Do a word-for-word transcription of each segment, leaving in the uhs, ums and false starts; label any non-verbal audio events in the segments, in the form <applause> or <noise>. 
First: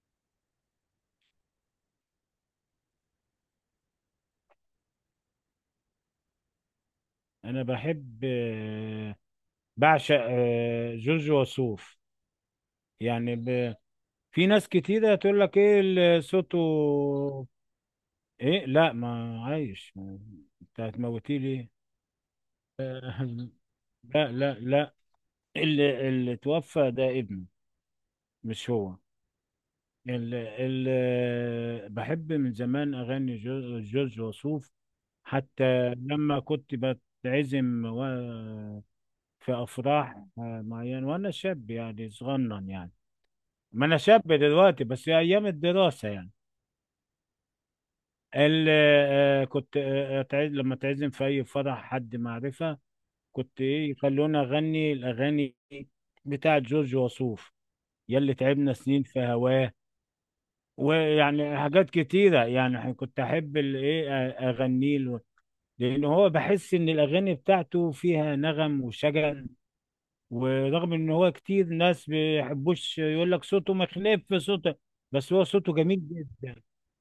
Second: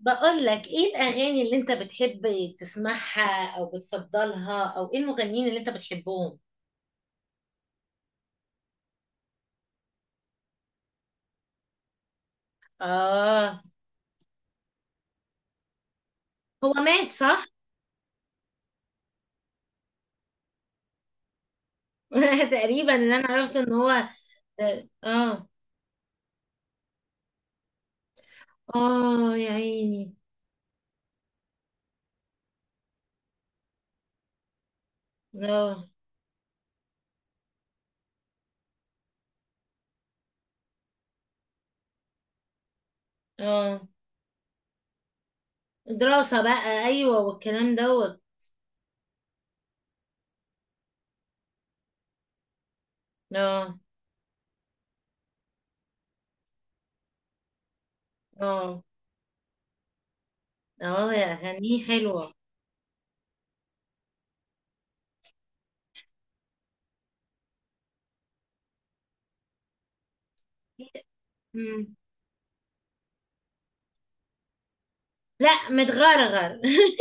بقول لك ايه الاغاني اللي انت بتحب تسمعها او بتفضلها، او ايه المغنيين اللي انت بتحبهم؟ انا بحب آه، بعشق آه، جورج وسوف. يعني اه. ب... في ناس كتيرة تقول لك ايه اللي صوته. هو مات صح؟ ايه، لا، ما عايش ما- انت هتموتيه ليه؟ <laughs> تقريبا اللي انا <laughs> عرفت ان هو... لا لا لا، اه. اللي, اللي توفى ده ابنه، مش هو. اه يا عيني. اللي, اللي بحب من زمان اغاني جو- جورج وسوف، اه. حتى لما كنت بتعزم و- في افراح آه، معينة، وانا شاب يعني صغنن يعني. ما اه انا شاب دلوقتي، بس هي ايام الدراسه يعني. دراسة بقى، ايوه، والكلام دوت. ال- آه، آه، كنت آه، أتع- لما تعزم في اي فرح حد معرفه، كنت اه. ايه يخلونا اغني الاغاني بتاعه جورج وسوف: يلي تعبنا اه. سنين في هواه. اه يا ويعني اغانيه حاجات حلوة. كتيره يعني، ح- كنت احب ال- ايه آه، اغنيه له، لان هو بحس ان الاغاني بتاعته فيها نغم وشجن. ورغم ان هو كتير مم. ناس بيحبوش، يقول لك صوته مخلف صوته، بس هو لا صوته جميل متغرغر. جدا. <laughs>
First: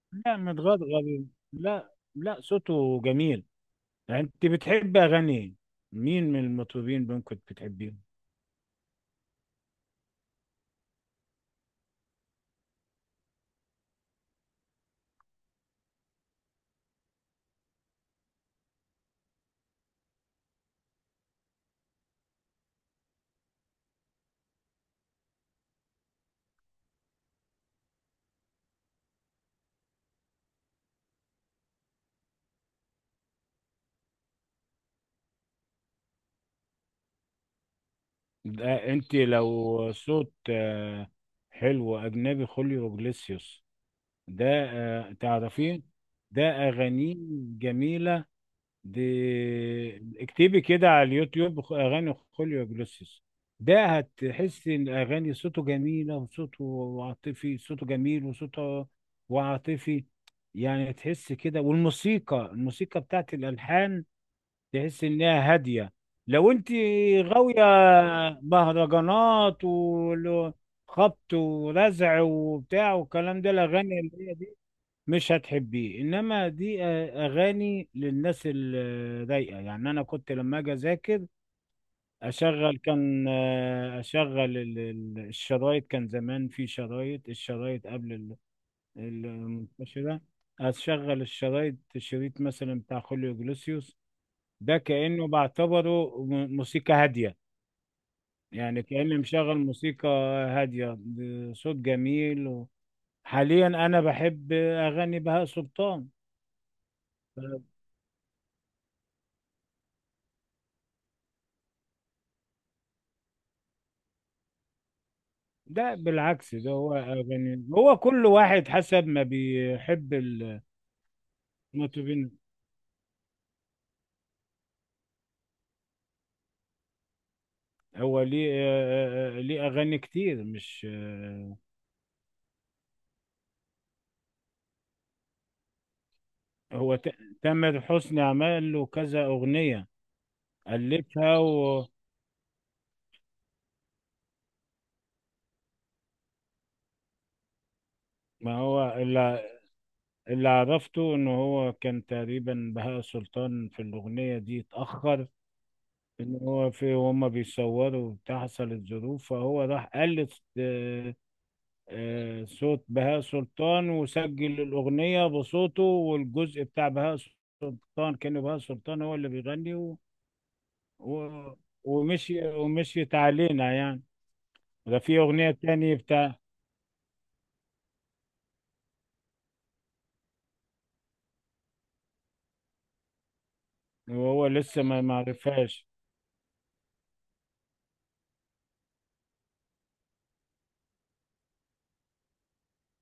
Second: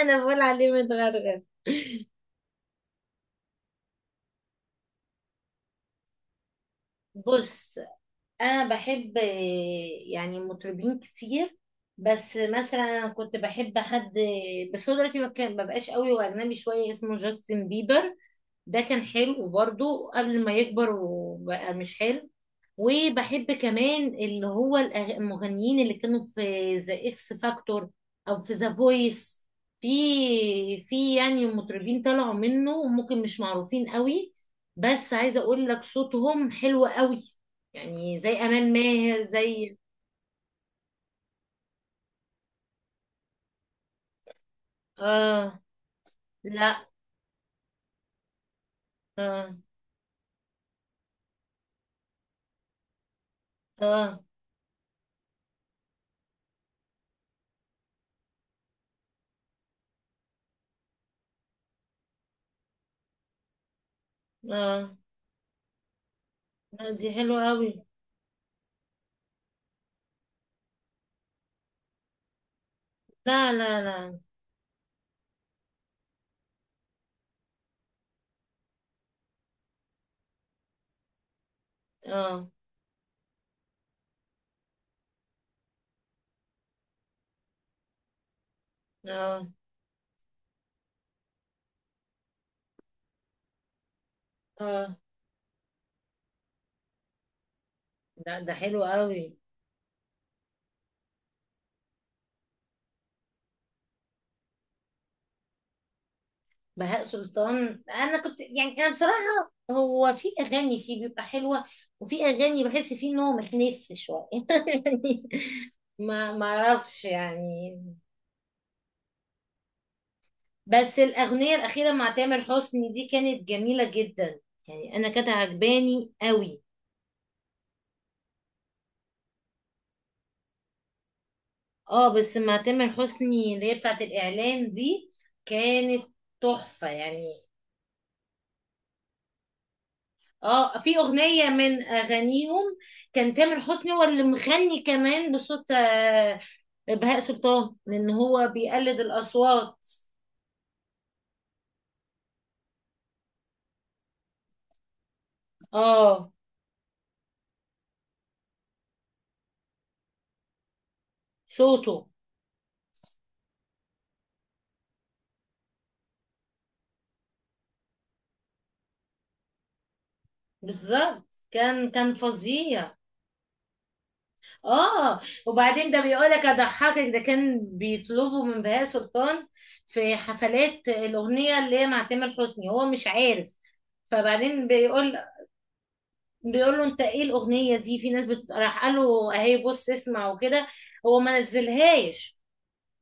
انا لا، بقول عليه متغضغض. متغرغر. لا لا، صوته جميل. يعني انت بتحب اغاني مين من المطربين ممكن بص. بتحبيهم؟ انا بحب، آه، يعني، مطربين كتير. بس مثلا انا كنت بحب حد، بس هو دلوقتي ما كان- ما بقاش قوي، واجنبي شويه، اسمه جاستن بيبر. ده كان حلو برضو قبل ما يكبر وبقى مش حلو. وبحب كمان اللي هو الأغ- المغنيين اللي كانوا في ذا اكس فاكتور، او في ذا فويس. في في يعني مطربين طلعوا منه، ممكن مش معروفين قوي، بس عايزه اقول لك صوتهم حلو قوي، يعني زي امال ده انت ماهر، زي... لو صوت آه، حلو اجنبي، خوليو جليسيوس ده، آه، اه. تعرفيه؟ ده لا. اغانيه جميلة دي. اه. اكتبي كده على اليوتيوب خ- اغاني خوليو جلوسيس، ده اه. هتحسي ان اغاني صوته جميله، وصوته عاطفي، صوته جميل وصوته وعاطفي. يعني تحس كده، والموسيقى الموسيقى بتاعت الالحان اه. تحس انها هاديه. لو انت دي حلوه غاويه قوي. مهرجانات وخبط ورزع وبتاع والكلام ده، لا لا الاغاني لا. اللي هي دي مش هتحبيه، انما دي آه، اغاني للناس الرايقه. يعني انا كنت لما اجي اذاكر، اه. اشغل كان آه، اشغل ال- ال- الشرايط، كان زمان في شرايط الشرايط قبل ال- ال- اه. المنتشره. اشغل الشرايط، شريط مثلا بتاع خوليو جلوسيوس، ده اه. كانه بعتبره م- موسيقى هاديه، ده ده حلو يعني كاني قوي. مشغل موسيقى هاديه بصوت جميل و... حاليا انا بحب اغاني بهاء سلطان. بهاء سلطان، انا كنت يعني، انا بصراحه هو في اغاني فيه بيبقى حلوه، وفي اغاني بحس فيه ان هو متنف شويه <laughs> يعني، ده ما ما بالعكس، ده هو اعرفش أغاني، يعني. هو كل واحد حسب ما بيحب ال- بس الاغنيه الاخيره مع المطربين. تامر حسني دي كانت جميله جدا، يعني انا كانت عجباني قوي. هو ليه آه، آه، آه، ليه أغاني كتير مش آه، اه، بس مع تامر حسني اللي هي بتاعت الاعلان دي، كانت تحفه هو ت- يعني. تامر حسني عمل له كذا أغنية اه، في ألفها اغنيه من و اغانيهم كان تامر حسني هو اللي مغني كمان بصوت، آه، بهاء سلطان، لان هو ما هو بيقلد اللي, الاصوات. اللي عرفته إن هو كان تقريبا بهاء سلطان في الأغنية دي اتأخر، اه. إن هو في هما بيصوروا وبتاع، حصلت ظروف، فهو راح قلد صوته. آه، صوت بهاء سلطان وسجل الأغنية بصوته، والجزء بتاع بهاء سلطان كان بهاء سلطان هو اللي بيغني و... و... بالظبط كان كان ومشي فظيع. ومشيت علينا يعني. ده في اه. أغنية وبعدين تانية ده بتاع، بيقولك، اضحكك، ده كان بيطلبوا من بهاء سلطان في حفلات الاغنيه اللي هي مع تامر حسني، هو مش عارف. وهو فبعدين لسه ما بيقول معرفهاش. بيقول له: انت ايه الاغنيه دي؟ في ناس بتت... راح قال له: اهي بص اسمع وكده. هو ما نزلهاش.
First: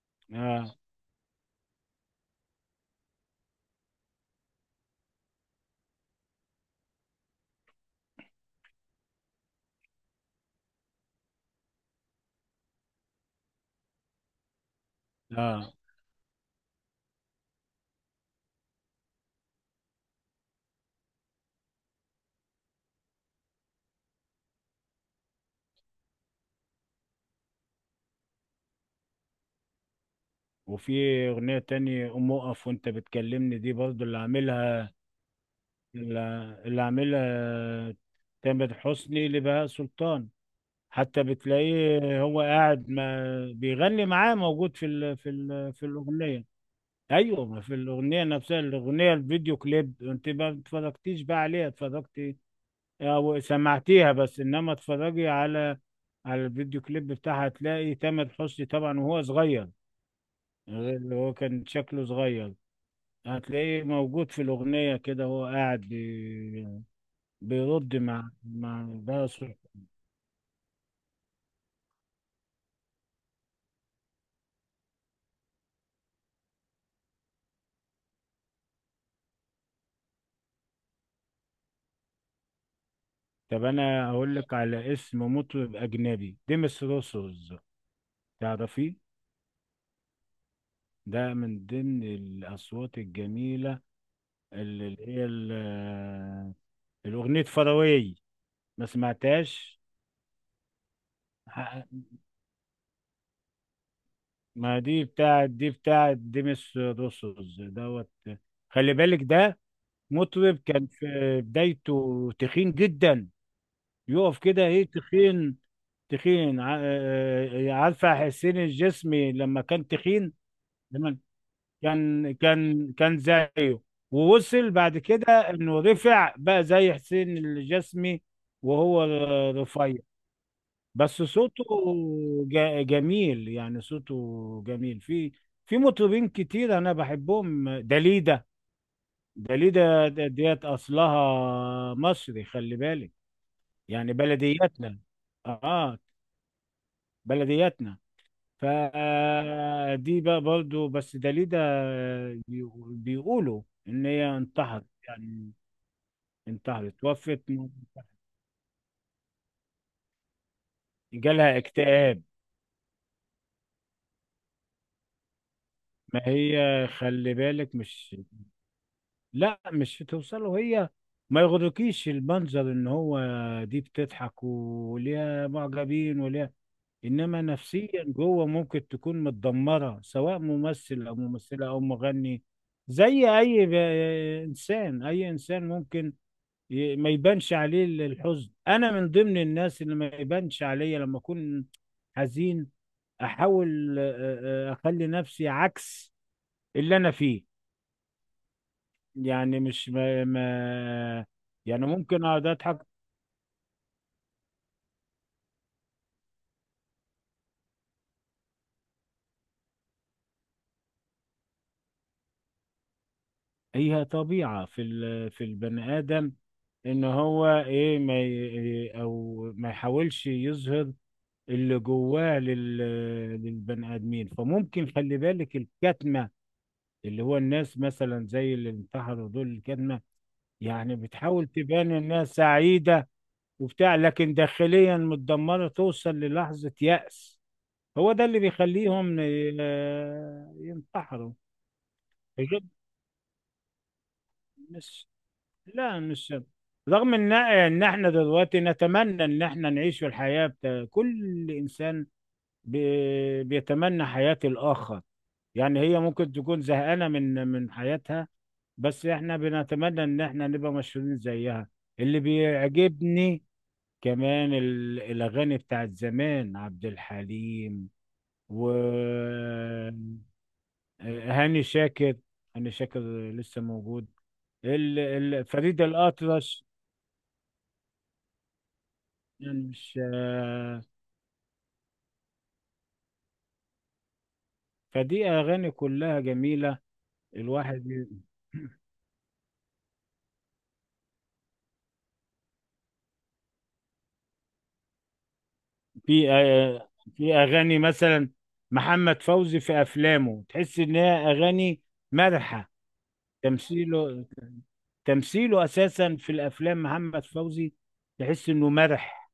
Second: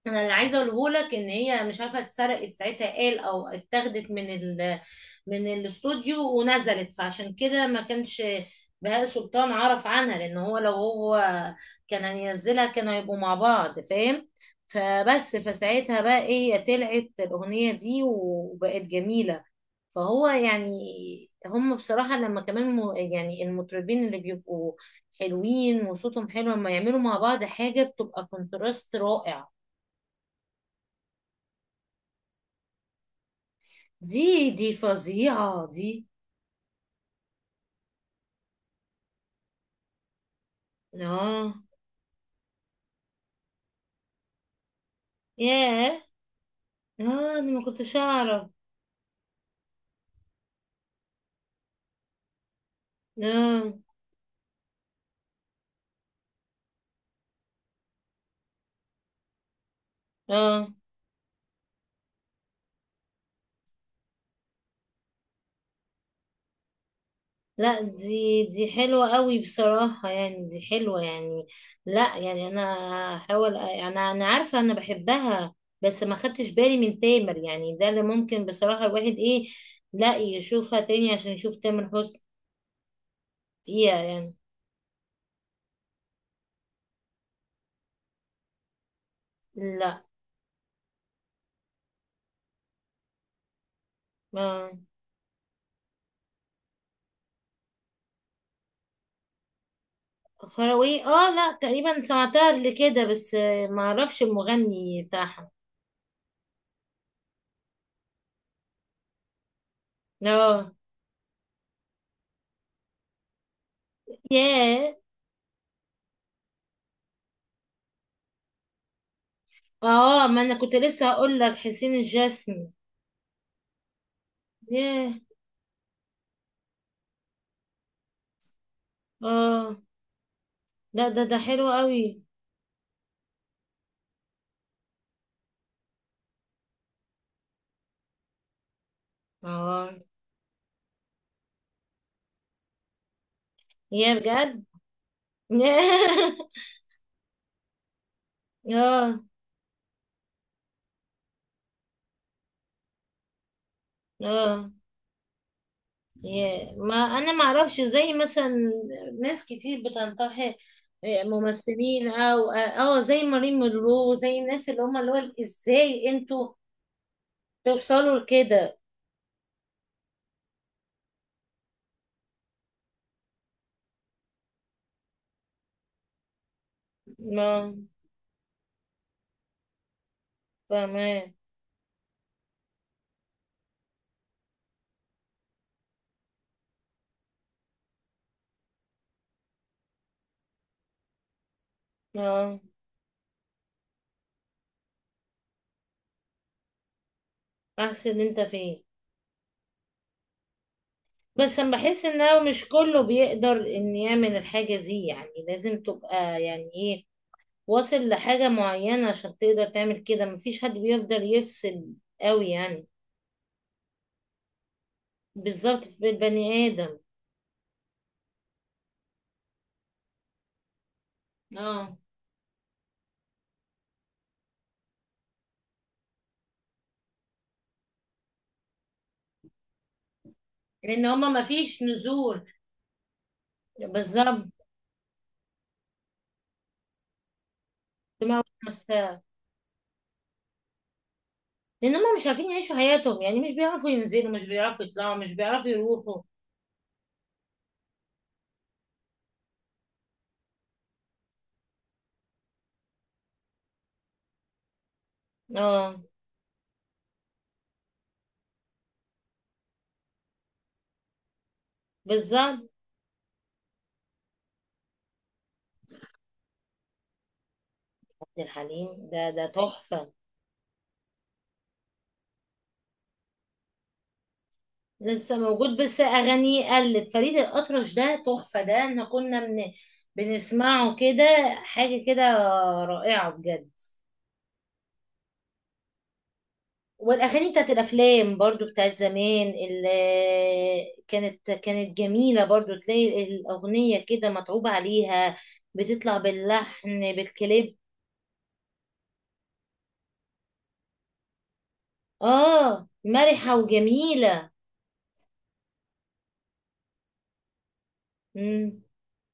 انا اللي عايزه اه اقوله لك ان هي، مش عارفه، اتسرقت ساعتها، قال، او اتاخدت من ال... من الاستوديو، ونزلت، فعشان كده ما كانش بهاء سلطان عرف عنها، لان هو لو هو كان هينزلها كانوا هيبقوا مع بعض، فاهم؟ فبس اه. فساعتها بقى ايه، هي طلعت الاغنيه دي وبقت جميله. فهو يعني، هم بصراحه لما كمان م- يعني المطربين اللي بيبقوا حلوين وصوتهم حلو، لما يعملوا مع بعض حاجه، بتبقى كونتراست رائع. وفي أغنية تانية قوم اقف وانت بتكلمني، دي برضو اللي دي دي عاملها فظيعة دي. اللي اللي عاملها تامر حسني لبهاء سلطان، حتى اه. بتلاقيه هو قاعد ما بيغني معاه، موجود في ال في ال في ياه. الأغنية. اه. انا ايوه، ما ما في كنتش الأغنية اعرف. نفسها، الأغنية الفيديو كليب، انت ما اتفرجتيش بقى عليها؟ اتفرجتي او اه. سمعتيها بس؟ انما اتفرجي على على الفيديو كليب بتاعها، هتلاقي تامر حسني طبعا وهو صغير، اه. غير اللي هو كان شكله صغير، هتلاقيه موجود في الأغنية كده، هو قاعد بي- لا بيرد مع دي دي مع حلوة ده. قوي بصراحة، يعني دي حلوة يعني. لا يعني انا هحاول، انا انا عارفة انا بحبها، بس ما خدتش بالي من تامر، يعني ده اللي ممكن بصراحة الواحد ايه، لا يشوفها تاني عشان يشوف تامر حسني طب فيها انا يعني. اقول لك على اسم مطرب اجنبي، ديمس روسوز، تعرفيه؟ لا. ده من ضمن الاصوات الجميله، اه. اللي اللي هي ال- آه، الاغنيه فراوي، ما سمعتهاش؟ فروي، اه، لا ح- تقريبا سمعتها قبل كده، بس آه، ما اعرفش ما المغني دي بتاعها. بتاعت، دي بتاعت ديمس روسوز دوت. خلي بالك ده مطرب اه. كان في بدايته تخين جدا، يقف كده، ايه ياه. تخين. تخين ع- آه، آه، عارفه حسين الجسمي لما كان اه، تخين؟ ما انا كنت لسه لما هقول لك حسين كان الجسمي. كان كان زيه، ووصل بعد ياه. كده انه رفع بقى زي حسين الجسمي، وهو اه. رفيع. لا بس ده ده صوته حلو قوي. جا- جميل، يعني صوته جميل. في في مطربين كتير انا بحبهم، داليدا. اه. داليدا د- ديت اصلها مصري، خلي بالك، يعني ياه، بجد. بلدياتنا. <laughs> اه، بلدياتنا. اه. فدي بقى برضو بس، داليدا بيقو- بيقولوا ان هي اه. انتحرت يعني، ياه، ما انتحرت، انا توفت ما من- اعرفش، زي مثلا ناس كتير بتنتحر، آه، جالها ممثلين، اكتئاب. او اه... آه، زي مارين مونرو، زي الناس اللي هم، اللي هو، ازاي ما انتوا هي خلي بالك، مش. توصلوا لكده؟ لا، مش هتوصله هي، ما يغركيش المنظر ان هو دي بتضحك وليها معجبين وليها، انما ما نفسيا جوه ممكن تكون متدمره، سواء ممثل او فاهمه. ممثله او مغني. زي اي ب- انسان، اي انسان ممكن ي- ما يبانش عليه ال- الحزن. انا من ضمن الناس اللي ما يبانش عليا لما اكون اه. حزين، احاول آه، آه، اخلي نفسي عكس اللي انا فيه، احسن انت فين. يعني مش ما, ما. بس انا يعني بحس ان ممكن هو اقعد مش اضحك. كله بيقدر ان يعمل الحاجة دي، يعني لازم تبقى يعني ايه، واصل لحاجة معينة عشان تقدر تعمل كده، مفيش حد بيقدر يفصل قوي يعني. هي طبيعة في ال- في بالظبط البني في ادم، البني آدم. ان هو ايه ما ي- او ما يحاولش يظهر اللي اه، جواه لل- للبني ادمين. فممكن خلي بالك الكتمة، اللي هو الناس مثلا زي اللي انتحروا دول، الكتمة يعني لان هما بتحاول مفيش تبان انها نزول. سعيدة وبتاع، لكن بالظبط. داخليا متدمرة، توصل للحظة يأس. هو ده اللي دماغ. بيخليهم نفسها. ي- آه، ينتحروا لان هما مش عارفين بجد. يعيشوا حياتهم، يعني مش بيعرفوا ينزلوا، مش بيعرفوا مش، يطلعوا، مش بيعرفوا لا يروحوا. مش. رغم ان ان احنا دلوقتي نتمنى ان احنا نعيش في الحياة بتا... كل انسان بي... بيتمنى حياة الاخر. يعني اه. هي ممكن تكون زهقانة من من حياتها، بس احنا بنتمنى ان احنا نبقى مشهورين زيها. اللي بالظبط. بيعجبني كمان ال- الأغاني بتاعت زمان، عبد الحليم عبد الحليم، ده ده تحفة. وهاني شاكر. هاني شاكر لسه موجود. ال... لسه ال... موجود، فريد بس الأطرش، اغانيه قلت. فريد الاطرش ده تحفه، ده احنا كنا من يعني مش آه، بنسمعه كده، حاجه كده، رائعه بجد. فدي أغاني كلها جميلة. والاغاني بتاعت الواحد ي- الافلام برضو، <clears throat> بتاعت زمان، اللي كانت كانت جميله برضو، تلاقي الاغنيه كده متعوب عليها، بتطلع في آه، باللحن في بالكليب. أغاني مثلا محمد فوزي في أفلامه، تحس إن هي أغاني مرحة. اه، مرحه تمثيله وجميله. تمثيله أساسا في الأفلام محمد فوزي، تحس إنه امم. مرح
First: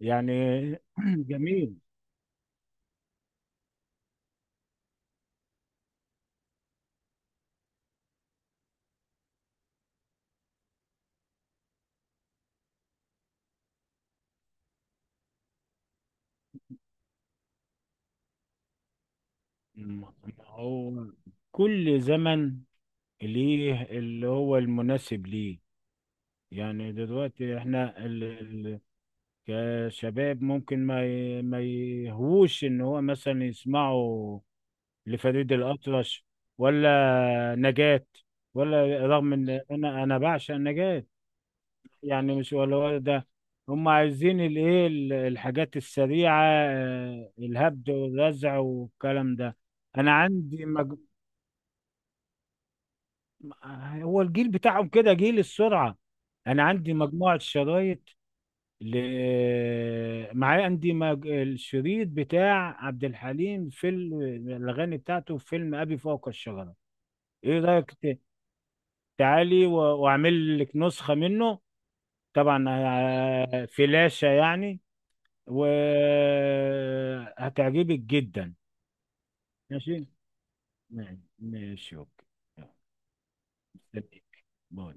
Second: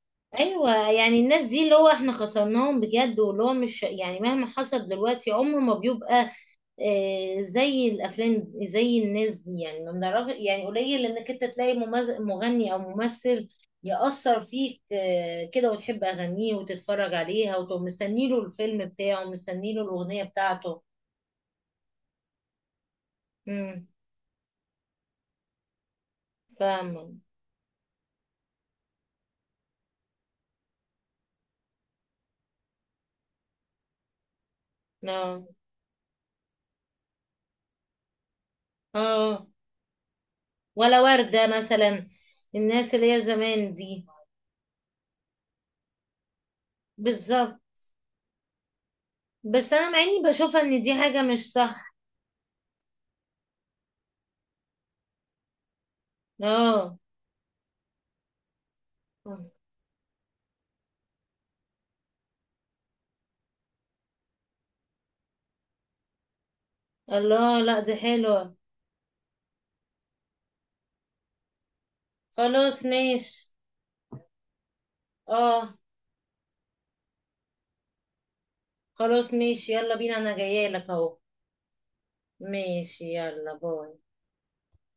يعني. ايوه يعني <clears throat> الناس دي، اللي جميل. هو احنا خسرناهم بجد، واللي هو مش يعني، مهما حصل دلوقتي عمره ما بيبقى، آه، زي الافلام، زي الناس دي، يعني ما بنعرف، يعني قليل انك انت تلاقي ممز- مغني او ممثل يأثر فيك آه، كده، وتحب اغانيه وتتفرج عليها، وتبقى مستني له الفيلم بتاعه، مستني له م- الاغنيه بتاعته. هو كل زمن ليه امم. اللي هو المناسب ليه. يعني فاهمه. دلوقتي احنا ال... ال... كشباب ممكن ما ي... ما يهوش ان هو مثلا يسمعوا اه. لفريد الأطرش، ولا نجاة، ولا، رغم اه. ان انا انا بعشق ولا نجاة. ورده مثلا. يعني مش ولا الناس ولا اللي هي ده. زمان هم دي. عايزين الايه ال- الحاجات السريعة، آه، بالظبط. الهبد والرزع والكلام ده. بس انا مع انا اني بشوفها عندي ان دي مج... حاجه مش صح. هو الجيل بتاعهم كده جيل السرعة. انا عندي اه. مجموعة شرايط ل... معايا عندي مج... الشريط بتاع عبد الحليم في ال- الاغاني بتاعته في فيلم ابي فوق الشجرة. الله، ايه لا رأيك دي ت- حلوه. تعالي و... واعمل لك نسخة منه، طبعا خلاص ماشي. آه، فلاشة يعني، اه. وهتعجبك جدا. خلاص ماشي، يلا ماشي. بينا، انا جايه لك اهو. ماشي ماشي، اوكي. يلا، ماشي. يلا، باي. مستنيك. باي.